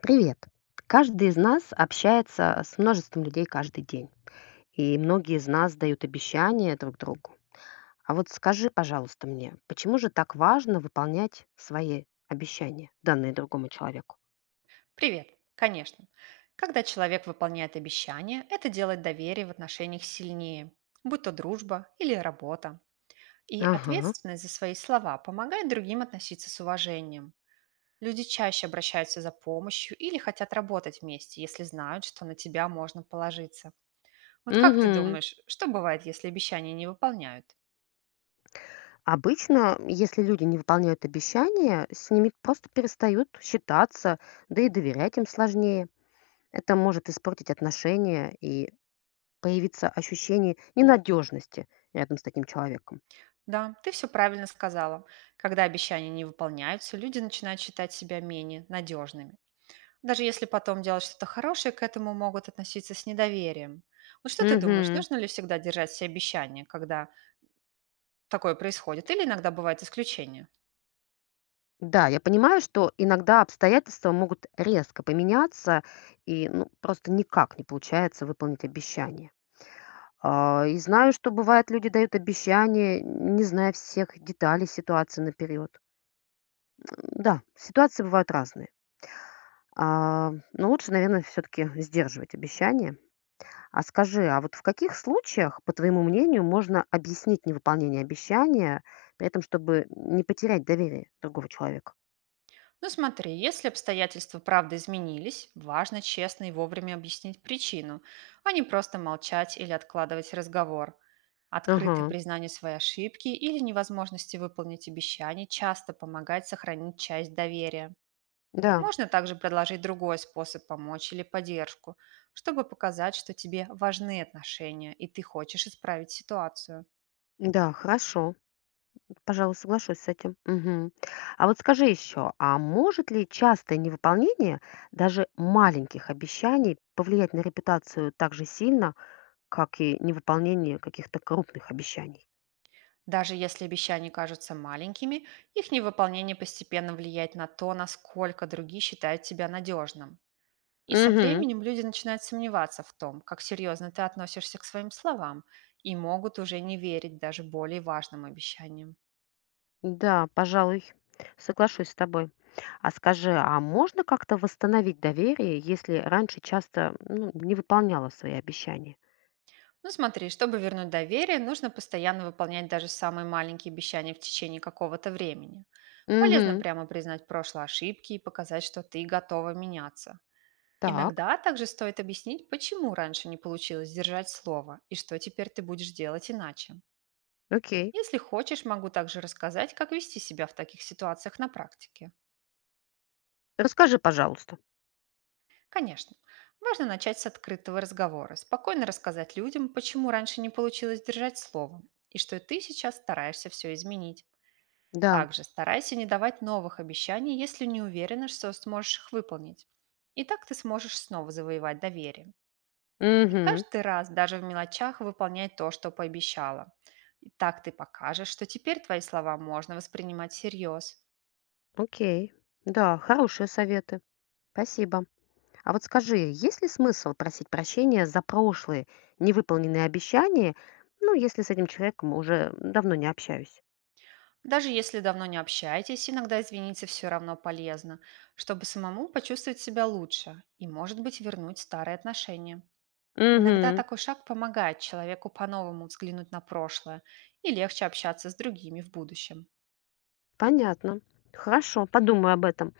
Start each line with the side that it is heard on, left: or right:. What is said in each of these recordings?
left: Привет. Каждый из нас общается с множеством людей каждый день, и многие из нас дают обещания друг другу. А вот скажи, пожалуйста, мне, почему же так важно выполнять свои обещания, данные другому человеку?
right: Привет, конечно. Когда человек выполняет обещания, это делает доверие в отношениях сильнее, будь то дружба или работа. И
left: Ага.
right: ответственность за свои слова помогает другим относиться с уважением. Люди чаще обращаются за помощью или хотят работать вместе, если знают, что на тебя можно положиться. Вот как ты
left: Мгм.
right: думаешь, что бывает, если обещания не выполняют?
left: Обычно, если люди не выполняют обещания, с ними просто перестают считаться, да и доверять им сложнее. Это может испортить отношения и появиться ощущение ненадежности рядом с таким человеком.
right: Да, ты все правильно сказала. Когда обещания не выполняются, люди начинают считать себя менее надежными. Даже если потом делать что-то хорошее, к этому могут относиться с недоверием. Вот что ты думаешь,
left: Мгм.
right: нужно ли всегда держать все обещания, когда такое происходит, или иногда бывают исключения?
left: Да, я понимаю, что иногда обстоятельства могут резко поменяться, и ну, просто никак не получается выполнить обещание. А, и знаю, что бывает, люди дают обещания, не зная всех деталей ситуации наперед. Да, ситуации бывают разные. А, но лучше, наверное, все-таки сдерживать обещания. А скажи, а вот в каких случаях, по твоему мнению, можно объяснить невыполнение обещания, при этом, чтобы не потерять доверие другого человека?
right: Ну смотри, если обстоятельства правда изменились, важно честно и вовремя объяснить причину, а не просто молчать или откладывать разговор.
left: Ага,
right: Открытое признание своей ошибки или невозможности выполнить обещание часто помогает сохранить часть доверия.
left: да,
right: Можно также предложить другой способ помочь или поддержку, чтобы показать, что тебе важны отношения и ты хочешь исправить ситуацию.
left: да, хорошо. Пожалуй, соглашусь с этим. Мгм. А вот скажи еще, а может ли частое невыполнение даже маленьких обещаний повлиять на репутацию так же сильно, как и невыполнение каких-то крупных обещаний?
right: Даже если обещания кажутся маленькими, их невыполнение постепенно влияет на то, насколько другие считают тебя надежным. И со
left: Угу.
right: временем люди начинают сомневаться в том, как серьезно ты относишься к своим словам, и могут уже не верить даже более важным обещаниям.
left: Да, пожалуй, соглашусь с тобой. А скажи, а можно как-то восстановить доверие, если раньше часто ну, не выполняла свои обещания?
right: Ну смотри, чтобы вернуть доверие, нужно постоянно выполнять даже самые маленькие обещания в течение какого-то времени. Полезно
left: Угу.
right: прямо признать прошлые ошибки и показать, что ты готова меняться.
left: Так,
right: Иногда также стоит объяснить, почему раньше не получилось держать слово и что теперь ты будешь делать иначе.
left: окей.
right: Если хочешь, могу также рассказать, как вести себя в таких ситуациях на практике.
left: Расскажи, пожалуйста.
right: Конечно, важно начать с открытого разговора, спокойно рассказать людям, почему раньше не получилось держать слово и что ты сейчас стараешься все изменить.
left: Да.
right: Также старайся не давать новых обещаний, если не уверена, что сможешь их выполнить. И так ты сможешь снова завоевать доверие. И
left: Угу.
right: каждый раз, даже в мелочах, выполняй то, что пообещала. И так ты покажешь, что теперь твои слова можно воспринимать всерьез.
left: Окей. Да, хорошие советы. Спасибо. А вот скажи, есть ли смысл просить прощения за прошлые невыполненные обещания, ну, если с этим человеком уже давно не общаюсь?
right: Даже если давно не общаетесь, иногда извиниться все равно полезно, чтобы самому почувствовать себя лучше и, может быть, вернуть старые отношения. Иногда
left: Угу,
right: такой шаг помогает человеку по-новому взглянуть на прошлое и легче общаться с другими в будущем.
left: понятно. Хорошо, подумаю об этом.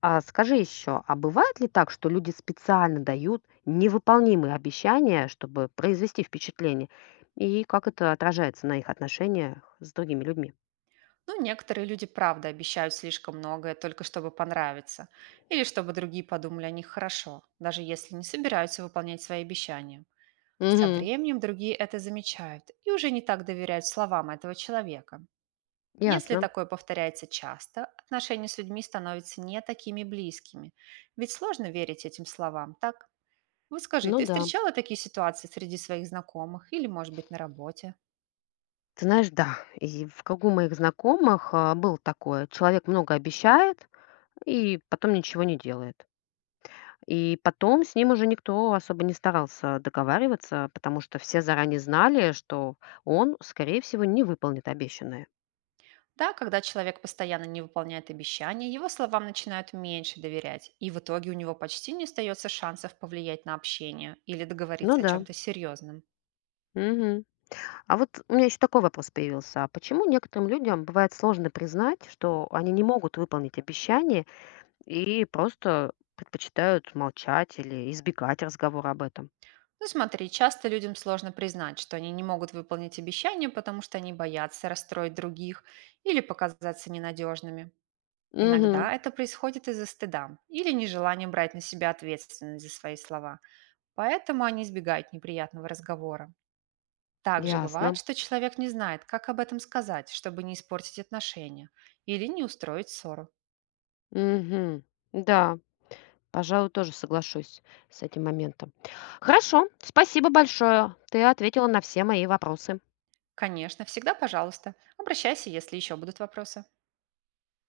left: А скажи еще, а бывает ли так, что люди специально дают невыполнимые обещания, чтобы произвести впечатление? И как это отражается на их отношениях с другими людьми?
right: Но некоторые люди правда обещают слишком многое только чтобы понравиться или чтобы другие подумали о них хорошо, даже если не собираются выполнять свои обещания. Со
left: Угу,
right: временем другие это замечают и уже не так доверяют словам этого человека. Если
left: ясно.
right: такое повторяется часто, отношения с людьми становятся не такими близкими, ведь сложно верить этим словам, так? Вот скажи,
left: Ну
right: ты
left: да.
right: встречала такие ситуации среди своих знакомых или, может быть, на работе?
left: Ты знаешь, да, и в кругу моих знакомых, а, было такое. Человек много обещает и потом ничего не делает. И потом с ним уже никто особо не старался договариваться, потому что все заранее знали, что он, скорее всего, не выполнит обещанное.
right: Да, когда человек постоянно не выполняет обещания, его словам начинают меньше доверять, и в итоге у него почти не остается шансов повлиять на общение или
left: Ну
right: договориться о
left: да.
right: чем-то серьезном.
left: Мгм. А вот у меня еще такой вопрос появился. А почему некоторым людям бывает сложно признать, что они не могут выполнить обещание и просто предпочитают молчать или избегать разговора об этом?
right: Ну смотри, часто людям сложно признать, что они не могут выполнить обещания, потому что они боятся расстроить других или показаться ненадежными.
left: Угу,
right: Иногда это происходит из-за стыда или нежелания брать на себя ответственность за свои слова. Поэтому они избегают неприятного разговора. Также бывает,
left: ясно.
right: что человек не знает, как об этом сказать, чтобы не испортить отношения или не устроить ссору.
left: Мгм. Да, пожалуй, тоже соглашусь с этим моментом. Хорошо, спасибо большое. Ты ответила на все мои вопросы.
right: Конечно, всегда пожалуйста. Обращайся, если еще будут вопросы.